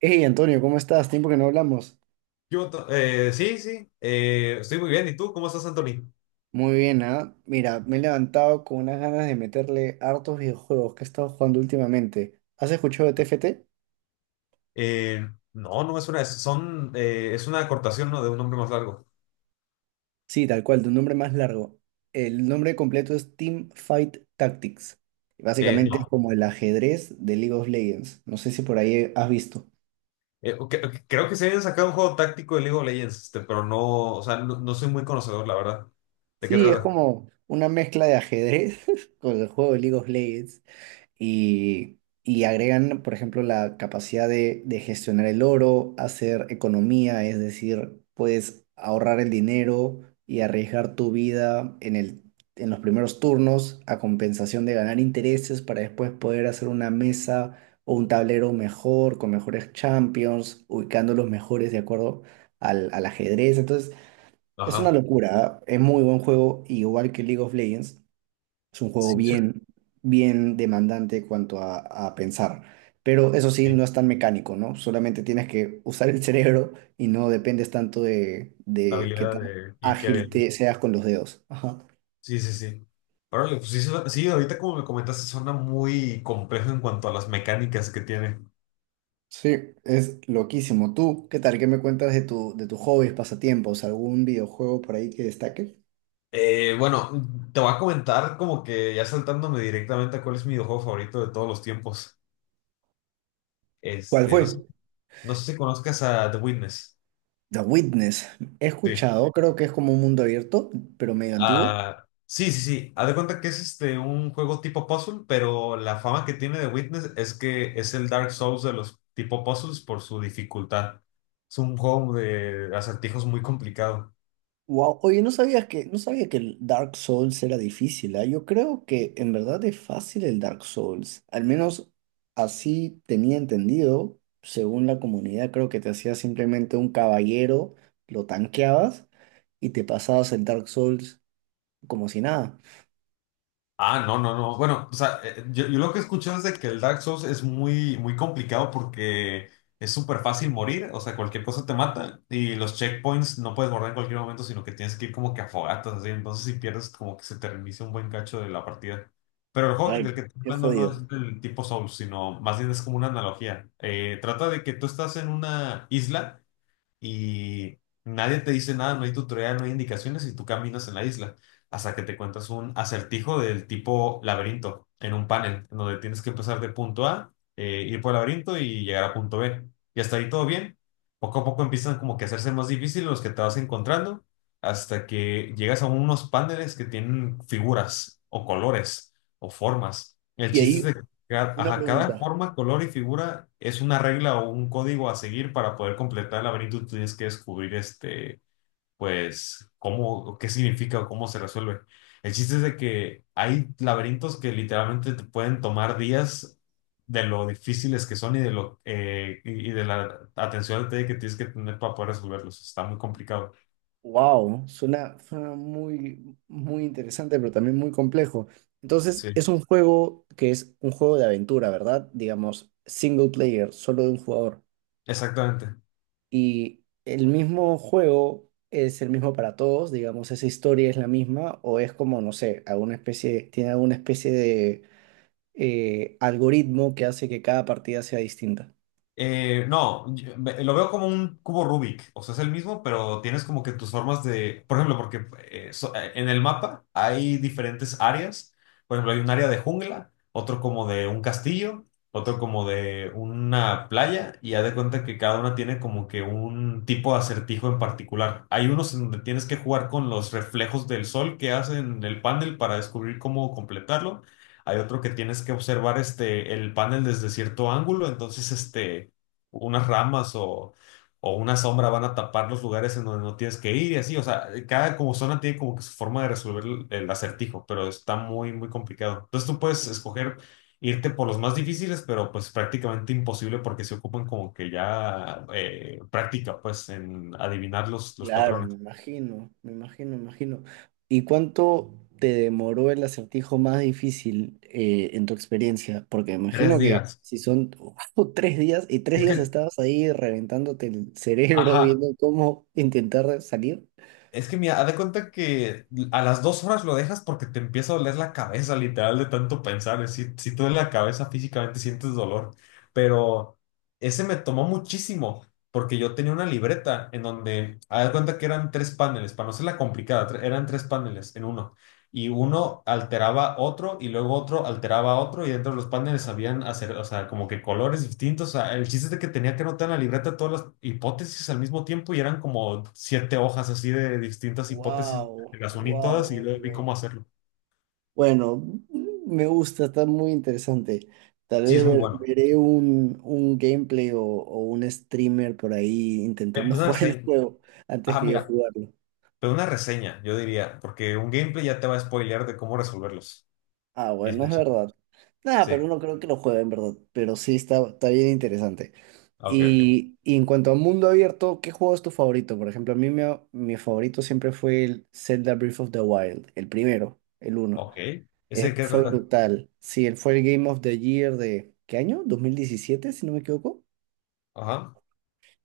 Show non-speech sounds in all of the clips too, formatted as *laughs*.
Hey Antonio, ¿cómo estás? Tiempo que no hablamos. Sí, sí, estoy muy bien. ¿Y tú cómo estás, Anthony? Muy bien, ¿ah? Mira, me he levantado con unas ganas de meterle hartos videojuegos que he estado jugando últimamente. ¿Has escuchado de TFT? Eh, no, son, es una acortación, ¿no? De un nombre más largo. Sí, tal cual, de un nombre más largo. El nombre completo es Team Fight Tactics. Básicamente es No, como el ajedrez de League of Legends. No sé si por ahí has visto. Ok, creo que se habían sacado un juego táctico de League of Legends, este, pero no, o sea, no, no soy muy conocedor, la verdad. ¿De qué Sí, es trata? como una mezcla de ajedrez *laughs* con el juego de League of Legends. Y agregan, por ejemplo, la capacidad de gestionar el oro, hacer economía, es decir, puedes ahorrar el dinero y arriesgar tu vida en los primeros turnos a compensación de ganar intereses para después poder hacer una mesa o un tablero mejor, con mejores champions, ubicando los mejores de acuerdo al ajedrez. Entonces, es una Ajá. locura, ¿ah? Es muy buen juego, igual que League of Legends. Es un juego Sí, sí. Ok. Bien demandante cuanto a pensar. Pero eso sí, no es tan mecánico, ¿no? Solamente tienes que usar el cerebro y no dependes tanto La de qué habilidad tan de. ¿Y qué ágil había? te seas con los dedos. Ajá. Sí, sí, sí. Órale, pues sí, sí, ahorita como me comentaste, suena muy complejo en cuanto a las mecánicas que tiene. Sí, es loquísimo. ¿Tú qué tal? ¿Qué me cuentas de de tus hobbies, pasatiempos? ¿Algún videojuego por ahí que destaque? Bueno, te voy a comentar como que ya saltándome directamente a cuál es mi videojuego favorito de todos los tiempos. ¿Cuál Este, fue? No sé si conozcas a The Witness. The Witness. He Sí. escuchado, creo que es como un mundo abierto, pero medio antiguo. Ah, sí, sí, sí. Haz de cuenta que es este un juego tipo puzzle, pero la fama que tiene The Witness es que es el Dark Souls de los tipo puzzles por su dificultad. Es un juego de acertijos muy complicado. Wow, oye, no sabía que el Dark Souls era difícil, ¿ah? Yo creo que en verdad es fácil el Dark Souls, al menos así tenía entendido, según la comunidad, creo que te hacías simplemente un caballero, lo tanqueabas y te pasabas el Dark Souls como si nada. Ah, no, no, no. Bueno, o sea, yo lo que he es de que el Dark Souls es muy, muy complicado porque es súper fácil morir, o sea, cualquier cosa te mata y los checkpoints no puedes borrar en cualquier momento, sino que tienes que ir como que a fogatas, así. Entonces, si pierdes, como que se te reinicia un buen cacho de la partida. Pero el juego Ay, del que estoy qué hablando no jodido. es del tipo Souls, sino más bien es como una analogía. Trata de que tú estás en una isla y nadie te dice nada, no hay tutorial, no hay indicaciones y tú caminas en la isla hasta que te cuentas un acertijo del tipo laberinto en un panel, en donde tienes que empezar de punto A, ir por el laberinto y llegar a punto B. Y hasta ahí todo bien. Poco a poco empiezan como que a hacerse más difíciles los que te vas encontrando hasta que llegas a unos paneles que tienen figuras o colores o formas. El Y chiste es ahí, de. Una Ajá, cada pregunta. forma, color y figura es una regla o un código a seguir para poder completar el laberinto. Tú tienes que descubrir este, pues, cómo, qué significa o cómo se resuelve. El chiste es de que hay laberintos que literalmente te pueden tomar días de lo difíciles que son y de lo y de la atención al detalle que tienes que tener para poder resolverlos. Está muy complicado. Wow, suena, suena muy, muy interesante, pero también muy complejo. Entonces, Sí, es un juego que es un juego de aventura, ¿verdad? Digamos, single player, solo de un jugador. exactamente. Y el mismo juego es el mismo para todos, digamos, esa historia es la misma, o es como, no sé, alguna especie, tiene alguna especie de algoritmo que hace que cada partida sea distinta. No, lo veo como un cubo Rubik, o sea, es el mismo, pero tienes como que tus formas de, por ejemplo, porque en el mapa hay diferentes áreas, por ejemplo, hay un área de jungla, otro como de un castillo, otro como de una playa, y haz de cuenta que cada una tiene como que un tipo de acertijo en particular. Hay unos en donde tienes que jugar con los reflejos del sol que hacen el panel para descubrir cómo completarlo. Hay otro que tienes que observar este, el panel desde cierto ángulo, entonces este unas ramas o una sombra van a tapar los lugares en donde no tienes que ir y así. O sea, cada como zona tiene como que su forma de resolver el acertijo, pero está muy, muy complicado. Entonces tú puedes escoger irte por los más difíciles, pero pues prácticamente imposible porque se ocupan como que ya práctica, pues, en adivinar los Claro, patrones. me imagino, me imagino, me imagino. ¿Y cuánto te demoró el acertijo más difícil en tu experiencia? Porque me Tres imagino que días. si son *laughs* tres días y tres Es días que estabas ahí reventándote el cerebro *laughs* Ajá. viendo cómo intentar salir. Es que mira, haz de cuenta que a las 2 horas lo dejas porque te empieza a doler la cabeza, literal, de tanto pensar. Si tú en la cabeza físicamente sientes dolor. Pero ese me tomó muchísimo porque yo tenía una libreta en donde, haz de cuenta que eran tres paneles, para no ser la complicada, eran tres paneles en uno y uno alteraba otro y luego otro alteraba otro y dentro de los paneles habían hacer, o sea, como que colores distintos. O sea, el chiste es de que tenía que anotar en la libreta todas las hipótesis al mismo tiempo y eran como siete hojas así de distintas hipótesis. Wow, Las uní todas y wow, luego vi wow. cómo hacerlo. Bueno, me gusta, está muy interesante. Tal Sí, vez es muy bueno. veré un gameplay o un streamer por ahí intentando Pues, *laughs* una jugar el reseña. juego antes Ah, que yo mira, jugarlo. pero una reseña, yo diría, porque un gameplay ya te va a spoilear de cómo resolverlos. Ah, Y es bueno, el es chiste. verdad. Nada, Sí. pero no creo que lo juegue, en verdad. Pero sí está bien interesante. Ah, ok, ok. Y en cuanto a mundo abierto, ¿qué juego es tu favorito? Por ejemplo, mi favorito siempre fue el Zelda Breath of the Wild, el primero, el uno. Ok. ¿Ese de qué Fue trata? brutal. Sí, él fue el Game of the Year de, ¿qué año? 2017, si no me equivoco. Ajá.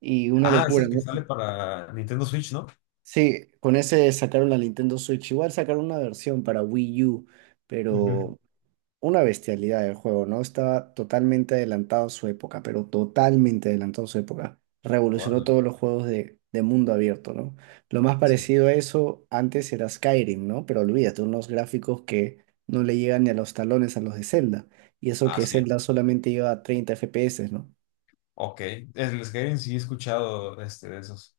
Y una Ah, es locura, el que ¿no? sale para Nintendo Switch, ¿no? Sí, con ese sacaron la Nintendo Switch. Igual sacaron una versión para Wii U, Ujú. pero una bestialidad del juego, ¿no? Estaba totalmente adelantado a su época, pero totalmente adelantado a su época. Revolucionó Órale. todos los juegos de mundo abierto, ¿no? Lo más Sí. parecido a eso antes era Skyrim, ¿no? Pero olvídate, unos gráficos que no le llegan ni a los talones a los de Zelda. Y eso Ah, que sí. Zelda solamente iba a 30 FPS, ¿no? Ok. El Skyrim sí he escuchado este, de esos.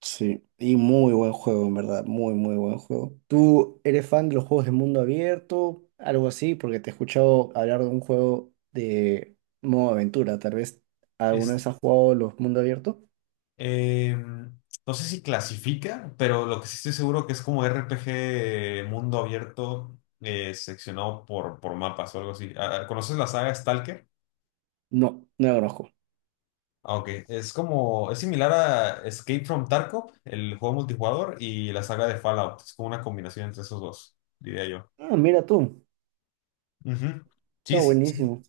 Sí, y muy buen juego, en verdad, muy, muy buen juego. ¿Tú eres fan de los juegos de mundo abierto? Algo así, porque te he escuchado hablar de un juego de modo aventura. Tal vez alguna Es, vez has jugado los mundo abierto. eh, no sé si clasifica, pero lo que sí estoy seguro que es como RPG mundo abierto seccionado por mapas o algo así. Ah, ah, ¿conoces la saga Stalker? No, no lo conozco. Ah, ok. Es como, es similar a Escape from Tarkov, el juego multijugador, y la saga de Fallout. Es como una combinación entre esos dos, diría yo. Ah, mira tú, Ujú. está Sí, son buenísimo,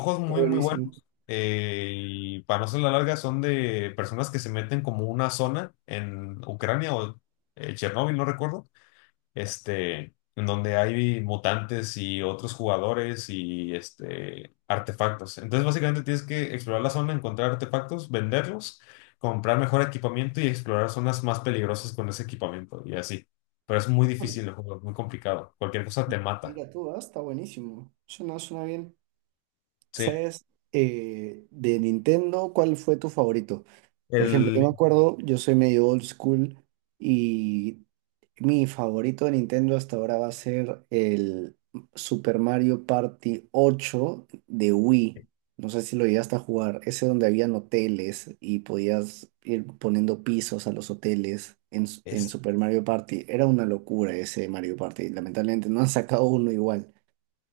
juegos está muy, muy buenísimo. buenos. Y para no hacer la larga, son de personas que se meten como una zona en Ucrania o Chernóbil, no recuerdo. Este, en donde hay mutantes y otros jugadores y este, artefactos. Entonces, básicamente tienes que explorar la zona, encontrar artefactos, venderlos, comprar mejor equipamiento y explorar zonas más peligrosas con ese equipamiento y así. Pero es muy Bueno, difícil el juego, es muy complicado. Cualquier cosa te mata. mira tú, ah, está buenísimo. Suena, suena bien. Sí. ¿Sabes, de Nintendo, cuál fue tu favorito? Por ejemplo, yo me El. acuerdo, yo soy medio old school y mi favorito de Nintendo hasta ahora va a ser el Super Mario Party 8 de Wii. No sé si lo llegaste a jugar. Ese donde habían hoteles y podías ir poniendo pisos a los hoteles en Super Mario Party. Era una locura ese Mario Party. Lamentablemente no han sacado uno igual.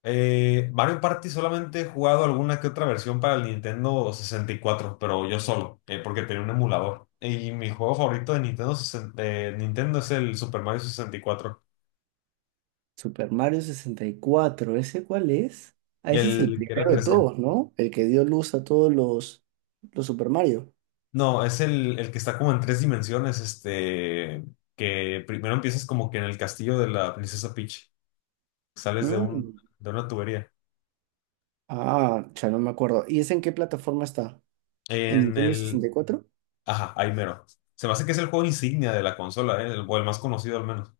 Mario Party solamente he jugado alguna que otra versión para el Nintendo 64, pero yo solo, porque tenía un emulador. Y mi juego favorito de Nintendo, es el Super Mario 64, Super Mario 64, ¿ese cuál es? Ah, ese es el el que era primero de 3D. todos, ¿no? El que dio luz a todos los Super Mario. No, es el que está como en tres dimensiones, este, que primero empiezas como que en el castillo de la princesa Peach, sales Mm. de una tubería. Ah, ya no me acuerdo. ¿Y ese en qué plataforma está? ¿En En Nintendo el, 64? ajá, ahí mero. Se me hace que es el juego insignia de la consola, o el más conocido al menos.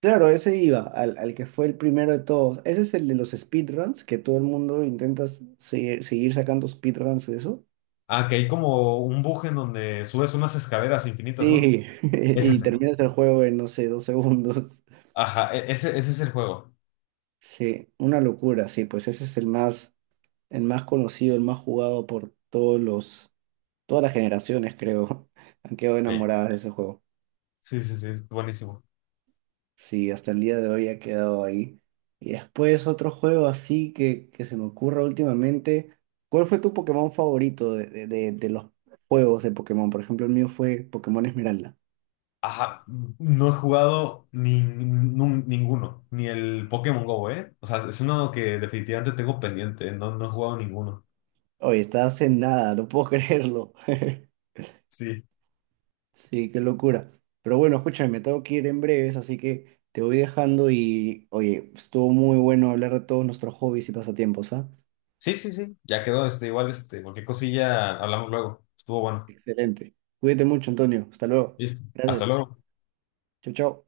Claro, ese iba, al que fue el primero de todos. Ese es el de los speedruns, que todo el mundo intenta seguir, sacando speedruns de eso. Ah, que hay como un buje en donde subes unas escaleras infinitas, ¿no? Sí, *laughs* Es y ese. terminas el juego en, no sé, dos segundos. *laughs* Ajá, ese es el juego. Sí, una locura, sí, pues ese es el más conocido, el más jugado por todos los, todas las generaciones, creo, *laughs* han quedado Ok. enamoradas de ese juego. Sí, sí, sí, es buenísimo. Sí, hasta el día de hoy ha quedado ahí. Y después otro juego así que se me ocurra últimamente. ¿Cuál fue tu Pokémon favorito de los juegos de Pokémon? Por ejemplo, el mío fue Pokémon Esmeralda. Ajá, no he jugado ni, nun- ninguno, ni el Pokémon Go, ¿eh? O sea, es uno que definitivamente tengo pendiente, no, no he jugado ninguno. Oye, estás en nada, no puedo *laughs* creerlo. *laughs* Sí. Sí, qué locura. Pero bueno, escúchame, me tengo que ir en breves, así que te voy dejando y, oye, estuvo muy bueno hablar de todos nuestros hobbies y pasatiempos, ¿ah? Sí, sí, sí, ya quedó, este, igual, este, cualquier cosilla hablamos luego. Estuvo bueno. Excelente. Cuídate mucho, Antonio. Hasta luego. Listo. Hasta Gracias. luego. Chau, chau.